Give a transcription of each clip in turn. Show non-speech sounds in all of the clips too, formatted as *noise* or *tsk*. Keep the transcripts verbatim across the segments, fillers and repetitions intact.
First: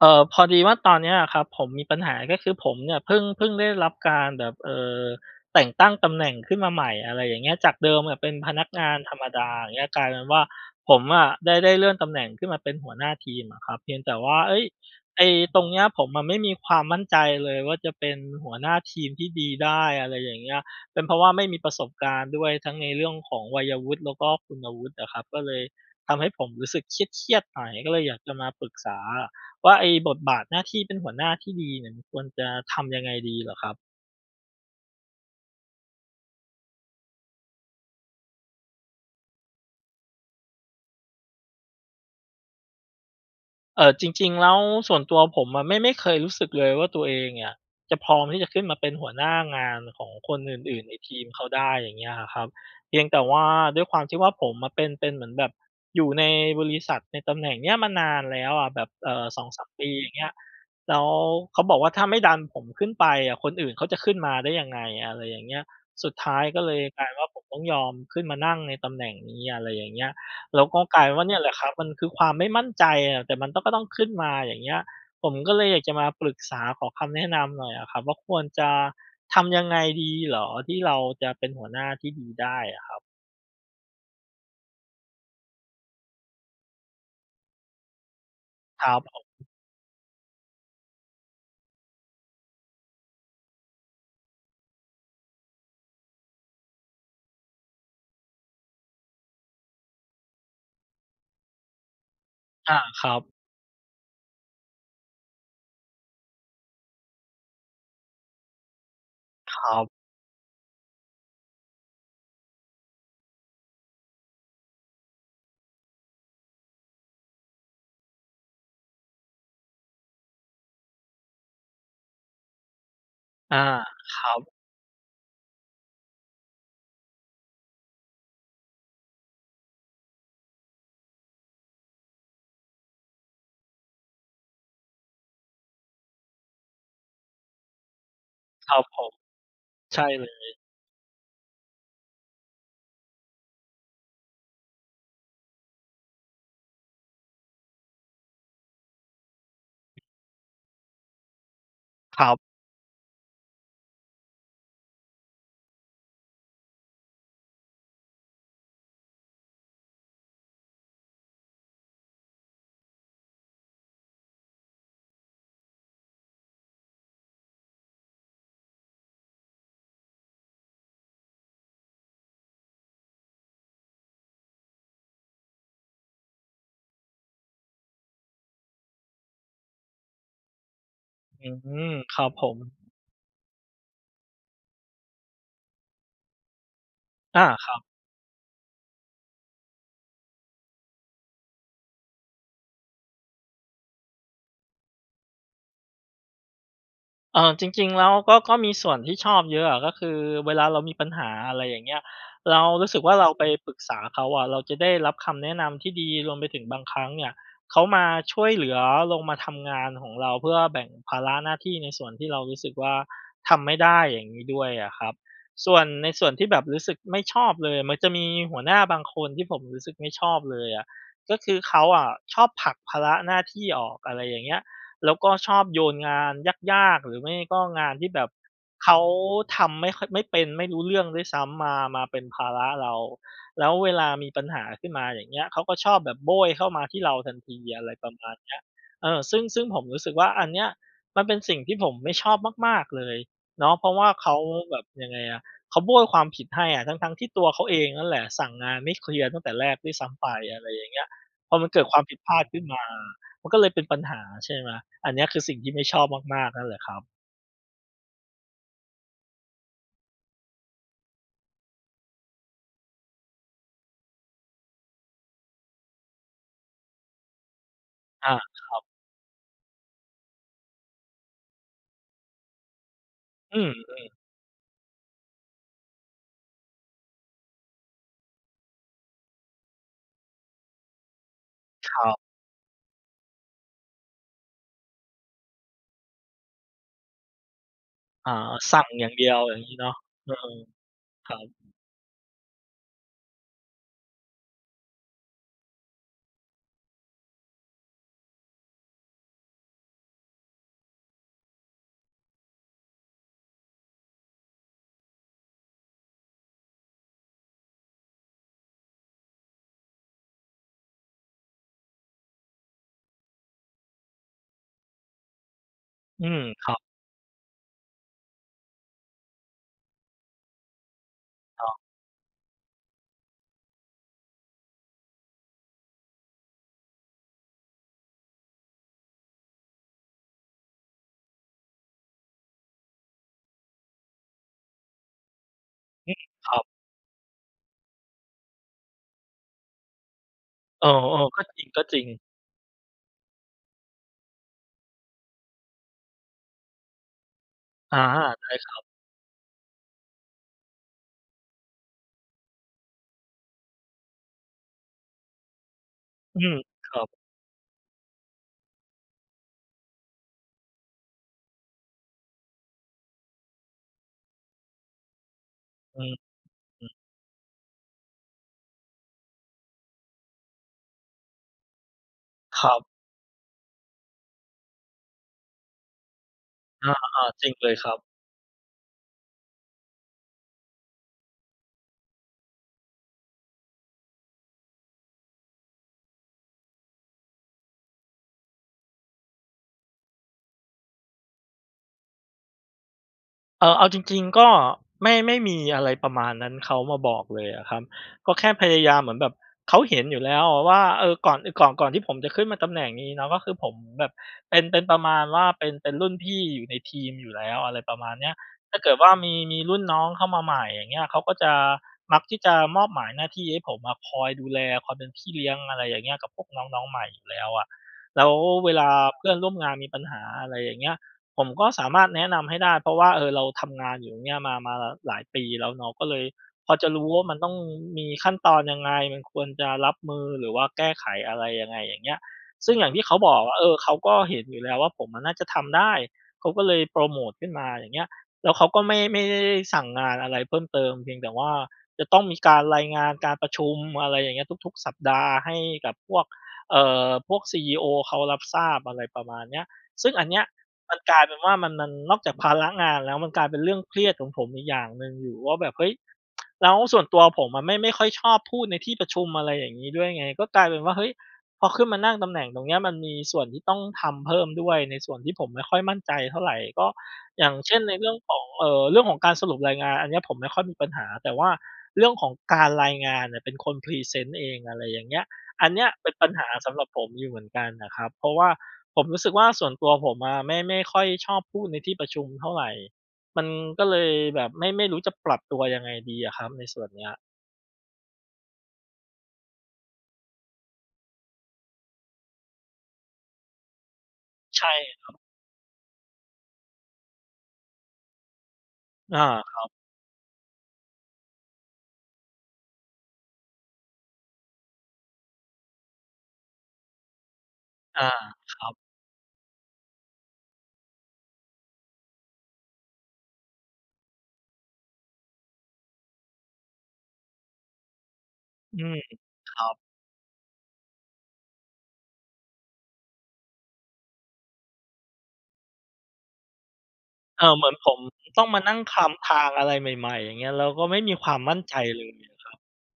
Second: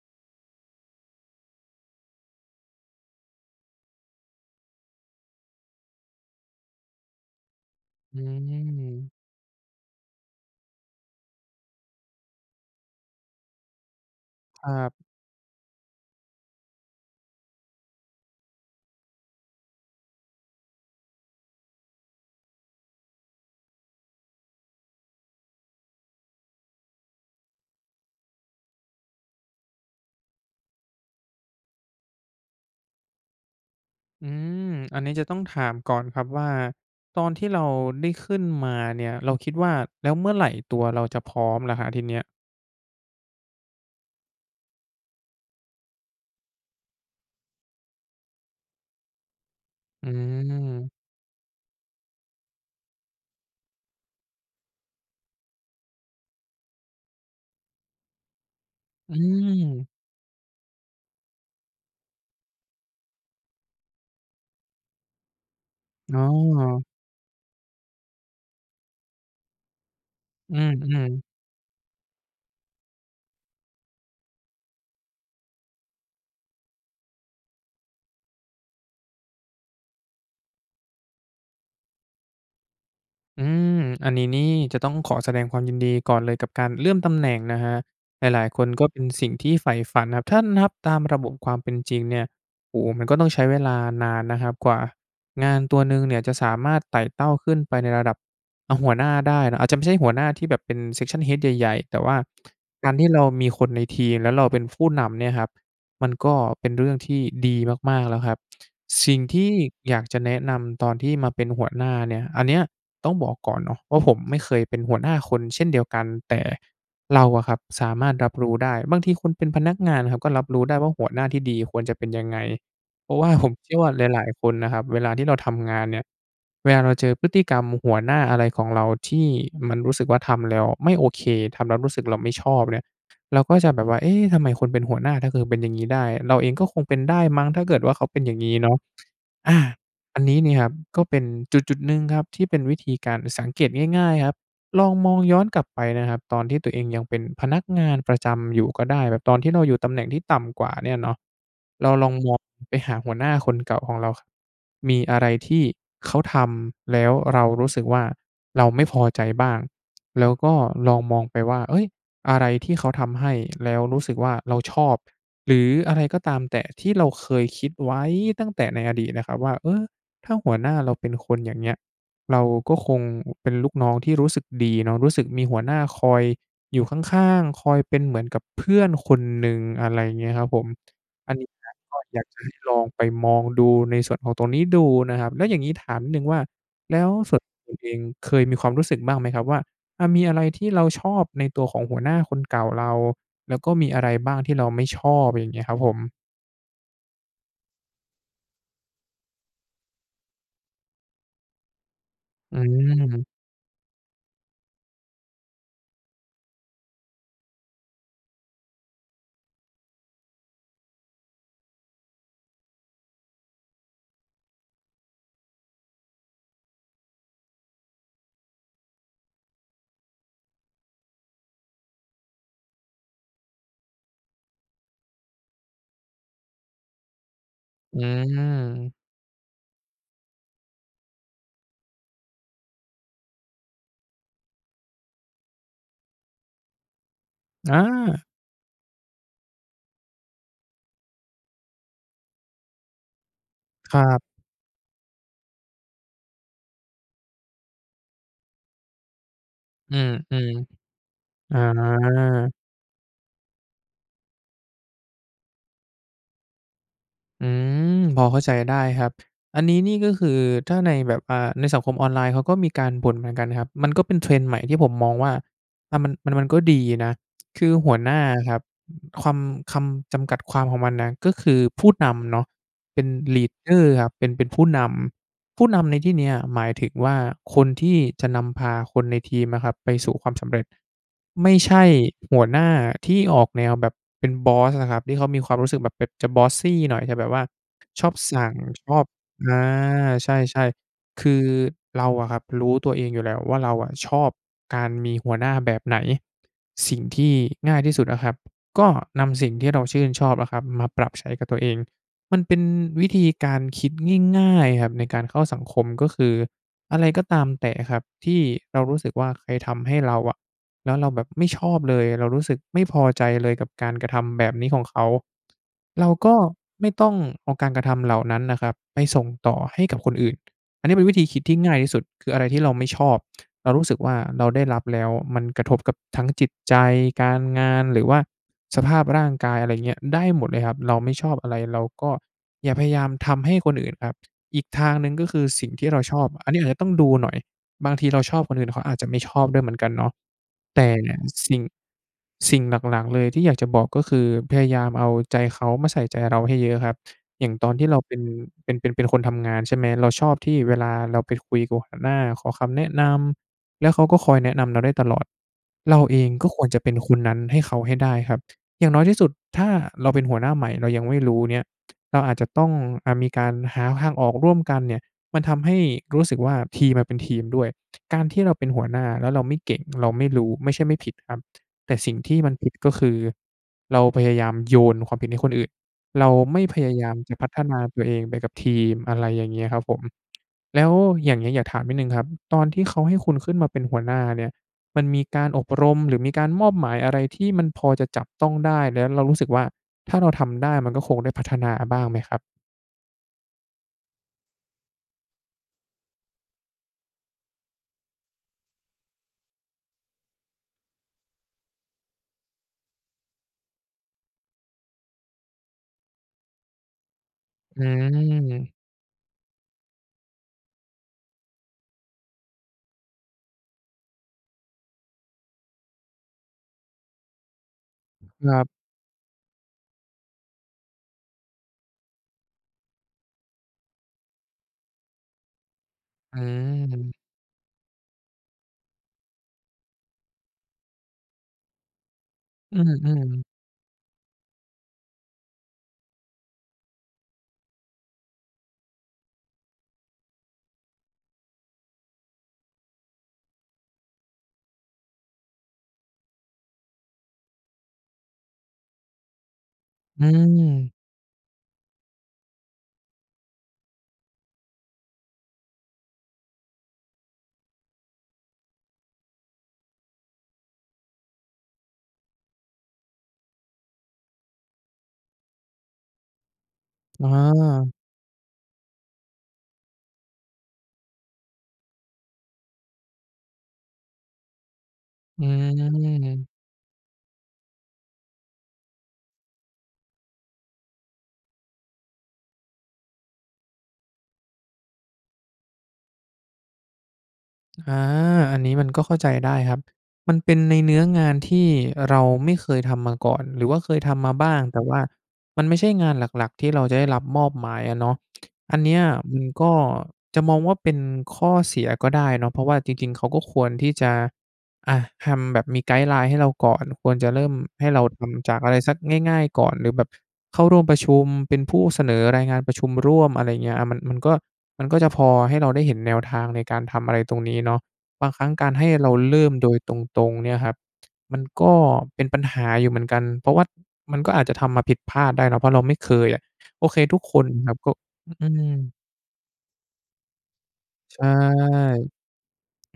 เออ พอดีว่าตอนนี้อะครับ ผมมีปัญหา ก็คือผมเนี่ยพึ่ง พี่งได้รับการแบบ เอ่อ แต่งตั้งตำแหน่งขึ้นมาใหม่ อะไรอย่างเงี้ย จากเดิมออืะเป็นพนักงานม ธรรมดา อย่างเงี้ย กลายเป็นว่า ผมอะได้ ได้เลื่อนตำแหน่งขึ้นมาเป็นหัวหน้าทีมอะครับ เพียงแต่ว่า เอ๊ย! ครับ ไอ้ตรงเนี้ย ผมอะไม่มีความมั่นใจเลยว่า จะเป็นหัวหน้าทีมที่ดีได้ อะไรอย่างเงี้ย เป็นเพราะว่าไม่มีประสบการณ์ด้วย ทั้งในเรื่องของวัยวุฒิ แล้วก็คุณวุฒิอะครับ ก็เลยทำให้ผมรู้สึกเครียด ๆ หน่อย ก็เลยอยากจะมาปรึกษาอะว่า ไอ้บทบาทหน้าที่เป็นหัวหน้าที่ดีเนี่ย มันควรจะทำยังไงดีเหรอครับ? อืม อันนี้จะต้องถามก่อนครับว่า ตอนที่เราได้ขึ้นมาเนี่ย เราคิดว่า แล้วเมื่อไรตัวเราจะพร้อมล่ะครับ ทีเนี้ย? เอ่อ จริง ๆ แล้วส่วนตัวผมอะ ไม่ ไม่เคยรู้สึกเลยว่า ตัวเองเนี่ยจะพร้อมที่จะขึ้นมาเป็นหัวหน้างานขออืงคนอื่น ๆ ม ในทีมเขาได้ อย่างเงี้ยอะครับ เพียงแต่ว่าด้วยความที่ว่า ผมอะเป็น เป็นเหมือนแบบอยู่ในบริษัทในตำแหน่งเนี้ยมานานแล้วอะ แบบ เออ่ือ สองสาม ปม ีอย่างเงี้ย แล้วเขาบอกว่า "ถ้าไม่ดันผมขึ้นไปอะ คนอื่นเขาจะขึ้นมาได้ยังไง?" อะไรอย่างเงี้ย สุดอ้ท้ายก็เลอ ยกลายเป็นว่า ผมต้องยอมขึ้นมานั่งในตำแหน่งนี้ อะไรอย่างเงี้ย อแืล้วก็กลายม เป็นๆ ว่าเนี่ยแหละครับ มันคือความไม่มั่นใจอะ แต่มันต้อง ก็ต้องขึ้นมา อย่างเงี้ย ผมก็เลยอยากจะมาปรึกษา ขอคำแนะนำหน่อยอะครับ ว่าควรจะทำยังไงดีเหรอที่เราจะเป็นหัวหน้าที่ดีได้อะครับ? อืม อันนี้นี่จะต้องขอแสดงความยินดีก่อนเลยกับการเลื่อนตำแหน่งนะครับ หลาย ๆ คนคก็รัเปบ็นผสิ่งม ที่ใฝ่ฝันนะครับ ถ้านับตามระบบความเป็นจริงเนี่ย โอ้โฮ! มันก็ต้องใช้เวลานานนะครับกว่างานตัวหนึ่งเนี่ยจะสามารถไต่เต้าขึ้นไปในระดับ อะ หัวหน้าได้ อาจจะไม่ใช่หัวหน้าที่แบบเป็น Section Head ใหญ่ ๆ แต่ว่าอา การทคี่รัเราบ มีคนในทีม แล้วเราเป็นผู้นำเนี่ยครับ มันก็เป็นเรื่องที่ดีมาก ๆ แล้วครับ สิ่งที่ครับ อยากจะแนะนำตอนที่มาเป็นหัวหน้าเนี่ย อันเนี้ยต้องบอกก่อนเนาะว่า ผมไม่เคยเป็นหัวหน้าคนเช่นเดียวกัน แต่เราอะครับสามารถรับรู้ได้ บางทีคนเป็นพนักงานครับ ก็รับรู้ได้ว่าหัวหน้าที่ดีควรจะเป็นยังไง เพราะว่า ผอม า เชื่อว่าคหลราย ัๆ คบ นนะครับ เวลาที่เราทำงานเนี่ย เวลาเราเจอพฤติกรรมหัวหน้าอะไรของเราที่มันรู้สึกว่าทำแล้วไม่โอเค ทำแล้วรู้สึกเราไม่ชอบเนี่ย เราก็จะแบบว่า เอ๊ะ ทำไมคนเป็นหัวหน้า ถ้าเธอเป็นอย่างนี้ได้ เราเองก็คงเป็นได้มั้ง ถ้าเกิดว่าเขาเป็นอย่างงี้เนคาระ ับผม อา ใช่อันเลนี้เนย ี่ยครับ ก็เป็นจุด ๆ หนึ่งครับที่เป็นวิธีการสังเกตง่าย ๆ ครับ ลองมองย้อนกลับไปนะครับ ตอนที่ตัวเองยังเป็นพนักงานประจำอยู่ก็ได้ แบบตอนที่เราอยู่ตำแหน่งที่ต่ำกว่าเนี่ยเนาะ เราลองครมัองบ ไปหาหัวหน้าคนเก่าของเรา ค มีอะไรที่เขาทำ แล้วเรารู้สึกว่า เราไม่พอใจบ้าง? แล้วก็ลองมองไปว่า เฮ้ย! อะไรที่เขาทำให้ แล้วรู้สึกว่าเราชอบ หรืออะไรก็ตามแต่ที่เราเคยคิดไว้ตั้งแต่ในอดีตนะครับว่า เออ ถ้าหัวหน้าเราเป็นคนอย่างเงี้ย เราก็คงเป็นลูกน้องที่รู้สึกดีเนาะ รู้สึกมีหัวหน้าคอยอยู่ข้าง ๆ คอยเป็นเหมือนกับเพื่อนคนหนึ่ง อะไรอย่างเงี้ยครับผม อันอนีื้น่ะกม ็คอยราักบจผะให้ม ลองไปมองดูในส่วนของตรงนี้ดูนะครับ แล้วอย่างงี้ถามนิดหนึ่งว่า แล้วส่อวนา ตัวคครุัณบ เองเคยมีความรู้สึกบ้างไหมครับว่า อะ มีอะไรที่เราชอบในตัวของหัวหน้าคนเก่าเรา? แล้วก็มีอะไรบ้างที่เราไม่ชอบ? อย่างเงี้ยครับผม เอ่อ จริง ๆ แล้วก็ ก็มีส่วนที่ชอบเยอะอะ ก็คือเวลาเรามีปัญหา อะไรอย่างเงี้ย เอรืารู้สึกว่าเรม าไปปรึกษาเขาอะ เราจะได้รับคำแนะนำที่ดี รวมไปถึงบางครั้งเนี่ย เขามาช่วยเหลือ ลงมาทำงานหองเรา เพื่อแบ่งภาระหน้าที่ในส่วนที่เรารู้สึกว่าทำไม่ได้ อย่างนี้ด้วยอะครับ ส่วน ในส่วนที่แบบรู้สึกไม่ชอบเลย มันจะมีหัวหน้าบางคนที่ผมรู้สึกไม่ชอบเลยอะ ก็คือเขาอะชอบผลักภาระหน้าที่ออก อะไรอย่างเงี้ย แล้วก็ชอบโยนงานยาก ๆ หรือไม่ก็งานอที่แบบเขืม าทำไม่ค่อย ไม่เป็น ไม่รู้เรื่องด้วยซ้ำมา มาเป็นภาระเรา แล้วเวลามีปัญหาขึ้นมา อย่างเงี้ย เขาก็ชอบแบบโบ้ยเข้ามาที่เราทันที ออะไรประา! มาณเนี้ย เออ ซึ่ง ซึ่งผมรู้สึกว่า อันเนี้ย มันเป็นสิ่งที่ผมไม่ชอบมาก ๆ เลยเนาะ เพราคะวรั่าบ เขาแบบ ยังไงอะ เขาโบ้ยความผิดให้อะ ทั้ง ๆ ที่ตัวเขาเองนั่นแหละ สั่งงานไม่เคลียร์ตั้งแต่แรกด้วอยืซ้ำไป ม อะไรอย่างเงี้ย พๆ ออมันเกิดความผิดพลาดา ขึ้นมา มันก็เลยเป็นปัญหา ใช่ไหม อันเนี้ย คือสิ่งที่ไม่ชอบมาก ๆ นั่นแหละครับ อืม พอเข้าใจได้ครับ อันนี้นี่ก็คือถ้าในแบบ อ่า ในสังคมออนไลน์ เขาก็มีการบ่นเหมือนกันนะครับ มันก็เป็น trend ใหม่ที่ผมมองว่า อ่า มัน มัน มันก็ดีนะ *tsk* คือหัวหน้าอา อะครับ ครับ อ คำ คำจำกัดความของมันน่ะ ก็คือพูดนำเนาะ เป็น ลีดอืเดม อร์ ครัๆ บ เป็น เป็นผู้นำ ผู้นำในที่เนี้ย หมายถึงว่า คนที่จะนำพาคนในทีมอะครับไปสู่ความสำเร็จ ไม่ใช่ครับ หัวหน้าที่ออกแนวแบบเป็นบอสอะครับ ที่เขามีความรู้สึกแบบ แบบจะ bossy หน่อย จะแบบว่า ชอบอ๋อ สั่ง สั่งชออยบ ่างเดียวออย่างา งี้เนาะ เใออ ช่ ๆ คครืัอ บ เราอะครับ รู้ตัวเองอยู่แล้วว่า เราอะชอบการมีหัวหน้าแบบไหน สิ่งที่ง่ายที่สุดอะครับ ก็นำสิ่งที่เราชื่นชอบอะครับ มาปรับใช้กับตัวเอง มันเป็นวิธีการคิดง่าย ๆ ครับ ในการเข้าสังคม ก็คือ อะไรก็ตามแต่อะครับที่เรารู้สึกว่า ใครทำให้เราอะ แล้วเราแบบไม่ชอบเลย เรารู้สึกไม่พอใจเลย กับการกระทำแบบนี้ของเขา เราอืก็ม ครับ ไม่ต้องเอาการกระทำเหล่านั้นนะครับ ไปส่งต่อให้กับคนอื่น อันนี้เป็นวิธีคิดที่ต้งอ่าง ยที่สุด คืออะไรที่เราไม่ชอบ เรารู้สึกว่าเราได้รับแล้วมันกระทบกับทั้งจิตใจ การงาน หรือว่าสภาพร่างกาย อะไรเงี้ย ได้หมดเลยครับ เราไม่ชอบอะไร เราก็อย่าพยายามทำให้คนอื่นครับ อีกทางหนึ่ง ก็คือสิ่งที่เราอืชอม บ อคันรนัี้อบ าจจะต้องดูหน่อย บางทีเราชอบ คนอื่นเขาอาจจะไม่ชอบด้วยเหมือนกันเนาะ แตเอ่อ อย่างๆ ก็สิ่จง ริง ๆ สิ่งหลัก ๆ เลยที่อยากจะบอก ก็คือ พยายามเอาใจเขามาใส่ใจเราให้เยอะครับ อย่างตอนที่อเรา าเป็น ได้คเป็รัน บ เป็น เป็นคนทำงาน ใช่ไหม เราชอบที่เวลาเราไปคุยกับหัวหน้าขอคำแนะนำ แล้วเขาก็คอยแนะนำเราได้ตลอด เราเองอืก็ม ควรจะเปค็นรับ คนนั้นให้เขาให้ได้ครับ อย่างน้อยที่สุด ถ้าเราเป็นหัวหน้าใหม่เรายังไม่รู้เนี่ย เราอาจจะต้อง อ่า มีการหาทางออกร่วมกันเนี่ย มันทำให้อืม รู้สึกว่าทอืีม มมันเป็นทีมด้วย การที่เราเป็นหัวหน้า แล้วเราไม่เก่ง เราไม่รู้ ไม่ใช่ไม่ผิดครับ แต่สิ่งที่มันคผริด ับ ก็คือเราพยายามโยนความผิดให้คนอื่น เราไม่พอยา ายามจะๆ จพริังฒเลนยาครัตบ ัวเองไปกับทีม อะไรอย่างเงี้ยครับผม แล้วอย่างเงี้ย อยากถามนิดหนึ่งครับ ตอนที่เขาให้คุณขึ้นมาเป็นหัวหน้าเนี่ย มันมีการอบรม หรือมีการมอบหมายอะไรที่มันพอจะจับต้องได้ แล้วเรารู้สึกว่า ถ้าเราทำได้มันก็คงได้พัฒนาอะบ้างไหมครับ? เออ เอาจริง ๆ ก็ไม่ ไม่มีอะไรประมาณนั้น เขามาบอกเลยอะครับ ก็แค่พยายามเหมือนแบบ เขาเห็นอยู่แล้วอะว่า เออ ก่อน เออ ก่อน ก่อนที่ผมจะขึ้นมาตำแหน่งนี้เนาะ ก็คือผมแบบเป็น เป็นประมาณว่าเป็น เป็นรุ่นพี่อยู่ในทีมอยู่แล้ว อะไอรืประมาณเนี้ย ม ถ้าเกิดว่ามี มีรุ่นน้องเข้ามาใหม่ อย่างเงี้ย เขาก็จะ มักที่จะมอบหมายหน้าที่ให้ผมอะคอยดูแล คอยเป็นพี่เลี้ยง อะไรอย่างเงี้ย กับพวกน้อง น้องใหม่อยู่แล้วอะ แล้วครัเบ วลาเพื่อนร่วมงานมีปัญหา อะไรอย่างเงี้ย ผมก็สามารถแนะนำให้ได้ เพราะว่า เออ เราทำงานอยู่เนี่ยมา มาหลายปีแล้วเนาะ ก็เลยอพอจะรู้ืม ว่ามันต้องมีขั้นตอนยังไง มันควรจะรับมือหรือว่าแก้ไขอะไรยังไง อย่างเงี้ย ซึ่องือย่างที่เขาบอม กๆ ว่า เออ เขาก็เห็นอยู่แล้วว่า ผมอะน่าจะทำได้ เขาก็เลยโพรโมตขึ้นมาอย่างเงี้ย แล้วเขาก็ไม่ ไม่ได้ ได้สั่งงานอะไรเพิ่มเติม เพียงแต่ว่าจะต้องมีการรายงานการประชุม อะไรอย่างเงี้ย ทุก ๆ สัปดาห์ ให้กับพวก เอ่อ พวกซีอีโอเขารับทราบ อะไรประมาณเนี้ย ซึ่งออืันเนี้ยม มันกลายเป็นว่ามัน มัน นอกจากภาระงานแล้ว มันกลายเป็นเรื่องเครียดของผมอีกอย่างหนึ่งอยู่ว่าแบบ เฮ้ย *tsk* แล้วส่วนตัวผมอะไม่ ไม่ค่อยชอบพูดในที่ประชุม อะไรอย่างงี้ด้วยไง ก็กลายเป็นว่า เฮ้ย พอขึ้นมานั่งตำแหน่งตรงเนี้ย มันมีส่วนที่ต้องทำเพิ่มด้วยในส่วนที่ผมไม่ค่อยมั่นใจเท่าไร ก็ออย่างเช่น า ในเรื่องของ เอ่อ เรื่องของการสรุปรายงาน อันเนี้ยผมไม่ค่อยมีปัญหา แต่ว่าเรื่องของการรายงานเนี่ยเป็นคนพรีเซนต์เอง อะไรอย่างเงี้ย อือันเนี้ยเป็นปัญหม าสำหรับผมอยู่เหมือนกันน่ะครับ เพราะว่าผมรู้สึกว่า ส่วนตัวผมอะไม่ ไม่ค่อยชอบพูดในที่ประชุมเท่าไร มันก็เลยแบบไม่ ไม่รู้จะปรับตัวยังไงดีอะครับในส่วนเนี้ย อา อันนี้มันก็เข้าใจได้ครับ มันเป็นในเนื้องานที่เราไม่เคยทำมาก่อน หรือว่าเคยทำมาบ้าใง ช่แต่ว่าครับ มันไม่ใช่งานหลัก ๆ ที่เราจะได้รับมอบหมายอะเนาะ อันเนี้ยอา มันครักบ ็ จะมองว่าเป็นข้อเสียก็ได้เนาะ เพราะว่าจริง ๆ เขาก็ควรที่จะ อะ ทำแบบมีไกด์ไลน์ให้เราก่อน ควรจะเริ่มให้เอราา ทำจคากรัอะบ ไรสักง่าย ๆ ก่อน หรือแบบ เข้าร่วมประชุม เป็นผู้เสนอรายงานประชุมร่วม อะไรเงี้ย อะ มัน มันก็ มันก็จะพอให้เราได้เห็นแนวทางในการทำอะไรตรงนี้เนาะ บางครั้งการอืให้ม เราเริ่คมรัโดบ ยตรง ๆ เนี่ยครับ มันก็เป็นปัญหาอยู่เหมือนกัน เพราะว่ามันก็อาจจะทำมาผิดพลาดได้เนาะ เพราะเราไม่เคยอะ โอเคทุกคเอนอ เหมืคอรนับผก็ มต้อองืมานั่งม คลำทางอะไรใหม่ ๆ อย่างเงี้ย แล้วก็ไม่มีใชค่ วามมั่นใจเลยเนี่ยคร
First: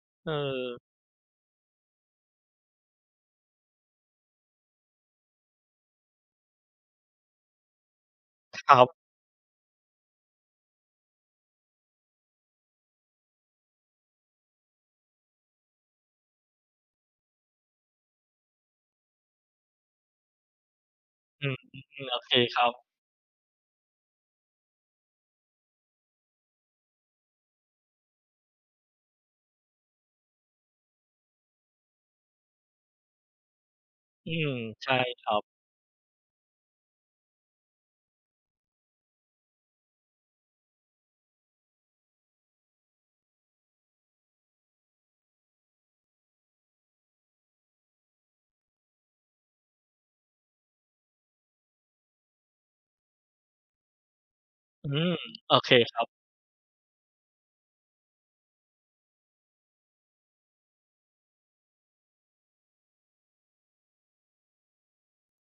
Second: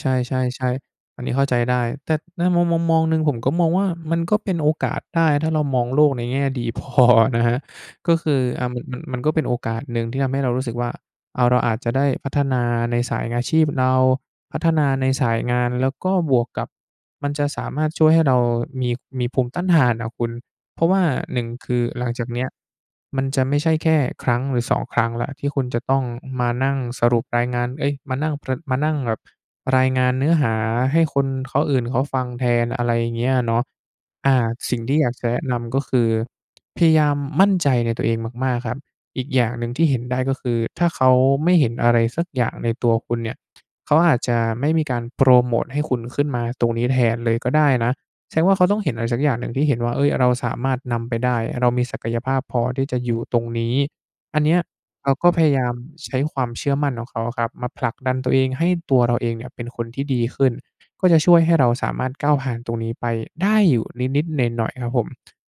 ใับ เอชอ ่ ๆ ๆ อันนี้เข้าใจได้ แต่ในมุมมอง มองหนึ่งผมก็มองว่า มันก็เป็นโอกาสได้ ถ้าเรามองโลกในแง่ดี พอนะครับ ก็คือ อคะ รมััน มบ ัน มันก็เป็นโอกาสหนึ่งที่ทำให้เรารู้สึกว่า เอา เราอาจจะได้พัฒนาในสายอาชีพเรา พัฒนาในสายงาน แล้วก็บวกกับมันจะสามารถช่วยให้เรามี มีภูมิต้านทานอะคุณ เพราะว่า หนึอ่ืง ม คือหลังโอจาเกคเนี้ย ครับ มันจะไม่ใช่แค่ครั้งหรือ สอง ครั้งแล้ว ที่คุณจะต้องมานั่งสรุปรายงาน เอ๊ย มานั่งประ มานั่งแบบรายงานเนื้อหาให้คนเขา อื่นเขาฟังแทน อะไรอย่างเงี้ยเนาะ ออื่า ม สิ่งใชท่ี่อยากคจะรัแนบ ะนำ ก็คือพยายามมั่นใจในตัวเองมาก ๆ ครับ อีกอย่างหนึ่งที่เห็นได้ ก็คือถ้าเขาไม่เห็นอะไรสักอย่างในตัวคุณเนี่ย เขาอาจจะไม่มีการโพรโมตให้คุณขึ้นมาตรงนี้แทนเลยก็ได้นะ แสดงว่าเขาต้องเห็นอะไรสักอย่างหนึ่งที่เห็นว่า เฮ้ย เราสามารถนำไปได้ เรามีศักยภาพพอที่จะอยู่ตรงนี้ อันเนี้ยอืเรม าก็พยโอายาเคมครับ ใช้ความเชื่อมั่นของเขาอะครับมาผลักดันตัวเอง ให้ตัวเราเองเนี่ยเป็นคนที่ดีขึ้น ก็จะช่วยให้เราสามารถก้าวผ่านตรงนี้ไปได้อยู่นิด ๆ หน่อย ๆ ครับผม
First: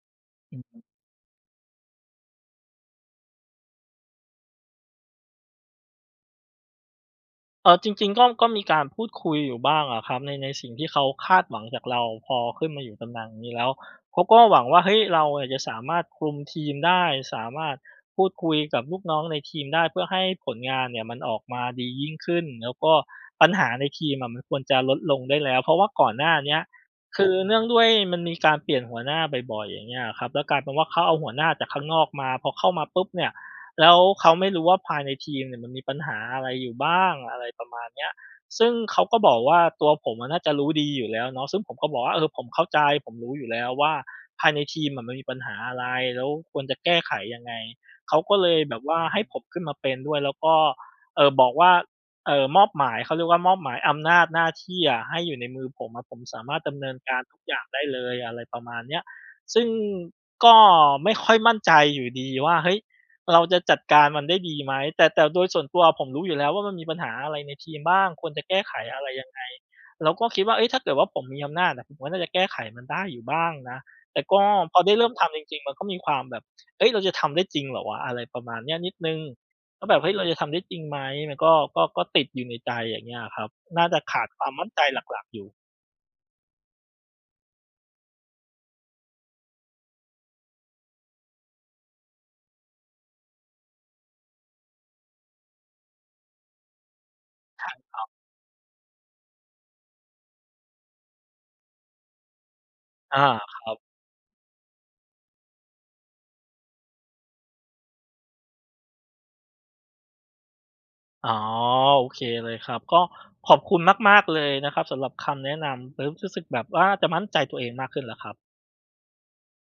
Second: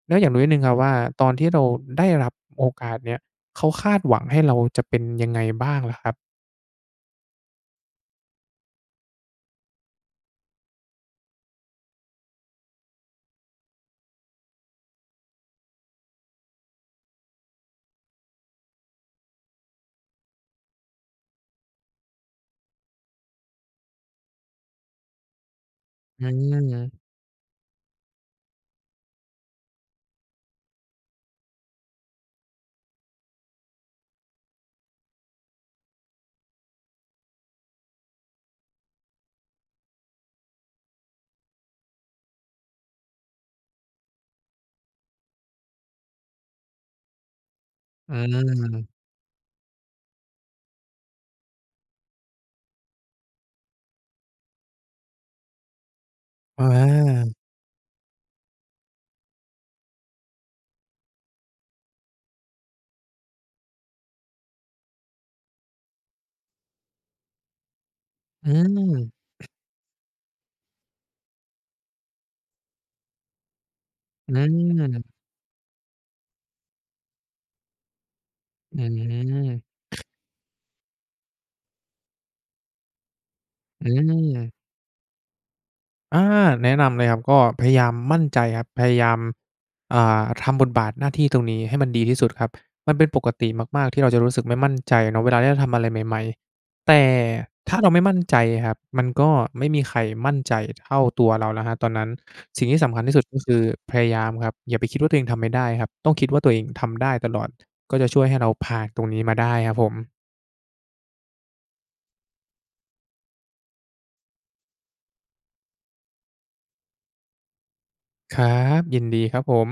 แล้วอยากรู้นิดหอนืึ่องครฮับึ ว่า ตอนที่เราได้รับโอกาสเนี่ย เขาคาดหวังให้เราจะเป็นยังไงบ้างล่ะครับ? เออ จริง ๆ ก็ ก็มีการพูดคุยอยู่บ้างอะครับ ใน ในสิ่งที่เขาคาดหวังจากเรา พอขึ้นมาอยู่ตำแหน่งนี้แล้ว เขาก็หวังว่า เฮ้ย เราอะจะสามารถคลุมทีมได้ สามารถพูดคุยกับลูกน้องในทีมได้ เพื่อให้ผลงานเนี่ยมันออกมาดียิ่งขึ้น แล้วก็ปัญหาในทีมอะมันควรจะลดลงได้แล้ว เพราะว่าก่อนอหนื้าเนี้ย ม คือเนื่องด้วยมันมีการเปลี่ยนหัวหน้าบ่อย ๆ อย่างเงี้ยอะครับ แล้วกลายเป็นว่า เขาเอาหัวหน้าจากข้างนอกมา พอเข้ามาปุ๊บเนี่ย แล้วเขาไม่รู้ว่า ภายในทีมเนี่ยมันมีปัญหาอะไรอยู่บ้าง อะไรประมาณเนี้ย ซึ่งเขาก็บอกว่า ตัวผมอะน่าจะรู้ดีอยู่แล้วเนาะ ซึ่งผมก็บอกว่า "เออ ผมเข้าใจ ผมรู้อยู่แล้วว่า ภายในทีมอะมันมีปัญหาอะไร แล้วควรจะแก้ไขยังไง" เอขืาก็เลยแบบม ว่าให้ผมขึ้นมาเป็นด้วย แล้วก็ เอ่อ บอกว่า เอ่อ มอบหมาย เขาเรียกว่ามอบหมายอำนาจหน้าที่อะ ให้อยู่ในมือผมอะ ผมสามารอถอ ดอำเนินการา ทุกอย่างได้เลย อะไรประมาณเนี้ย ซึ่งก็ไม่ค่อยมั่นใจอยู่ดีว่า เฮ้ย เราจะจัดการมันได้ดีไหม แต่ แต่โดยส่วนตัวอะผมรู้อยู่แล้วว่า มันมีปัญหาอะไรในทีมบ้าง ควรจะอืแก้ไขอะไรยังไง ม แล้วก็คิดว่า เฮ้ย ถ้าเกิดว่าผมมีอำนาจน่ะ ผมก็น่าจะแก้ไขมันได้อยู่บ้างนะ แต่อกื็พอได้เรม ิ่มทำจริง ๆ มันก็มีความแบบ เฮ้ย เราจะทำได้จริงเหรอวะ! อะไรประมาณนีอ้ืนิดหนึ่ง ก็แบม บ เฮ้ย เราจะทำได้จริงไหม? มันก็ ก็ ก็ติดอยู่ในใจอย่างเงี้ยอะครับ น่อาืจะขาดความ มมั่นใจหลัก ๆ อยู่ อา แนะนำเลยครับ ก็พยายามมั่นใจครับ พยายาม อ่า ทำบทบาทหน้าที่ตรงนี้ให้มันดีที่สุดครับ มันเป็นปกติมาก ๆ ที่เราจะรู้สึกไม่มั่นใจเนาะเวลาที่เราทำอะไรใหม่ ๆ แต่ใช่ถ้าเราคไรมั่บ มั่นใจอะครับ มันก็ไม่มีใครมั่นใจเท่าตัวเราแล้วครับตอนนั้น สิ่งที่สำคัญทีอ่สา ุด ก็คคือรับ พยายามครับ อย่าไปคิดว่าตัวเองทำไม่ได้ครับ ต้องคิดว่าตัวเองทำได้ตลอด ก็จะช่วยให้เราผ่านตรงนี้มาได้ครับผม อ๋อ โอเคเลยครับ ก็ขอบคุณมาก ๆ เลยนะครับสำหรับคำแนะนำ เริ่มรู้สึกแบบว่าจะมั่นใจตัวเองมากขึ้นแล้วครับ ครับ ยินดีครับผม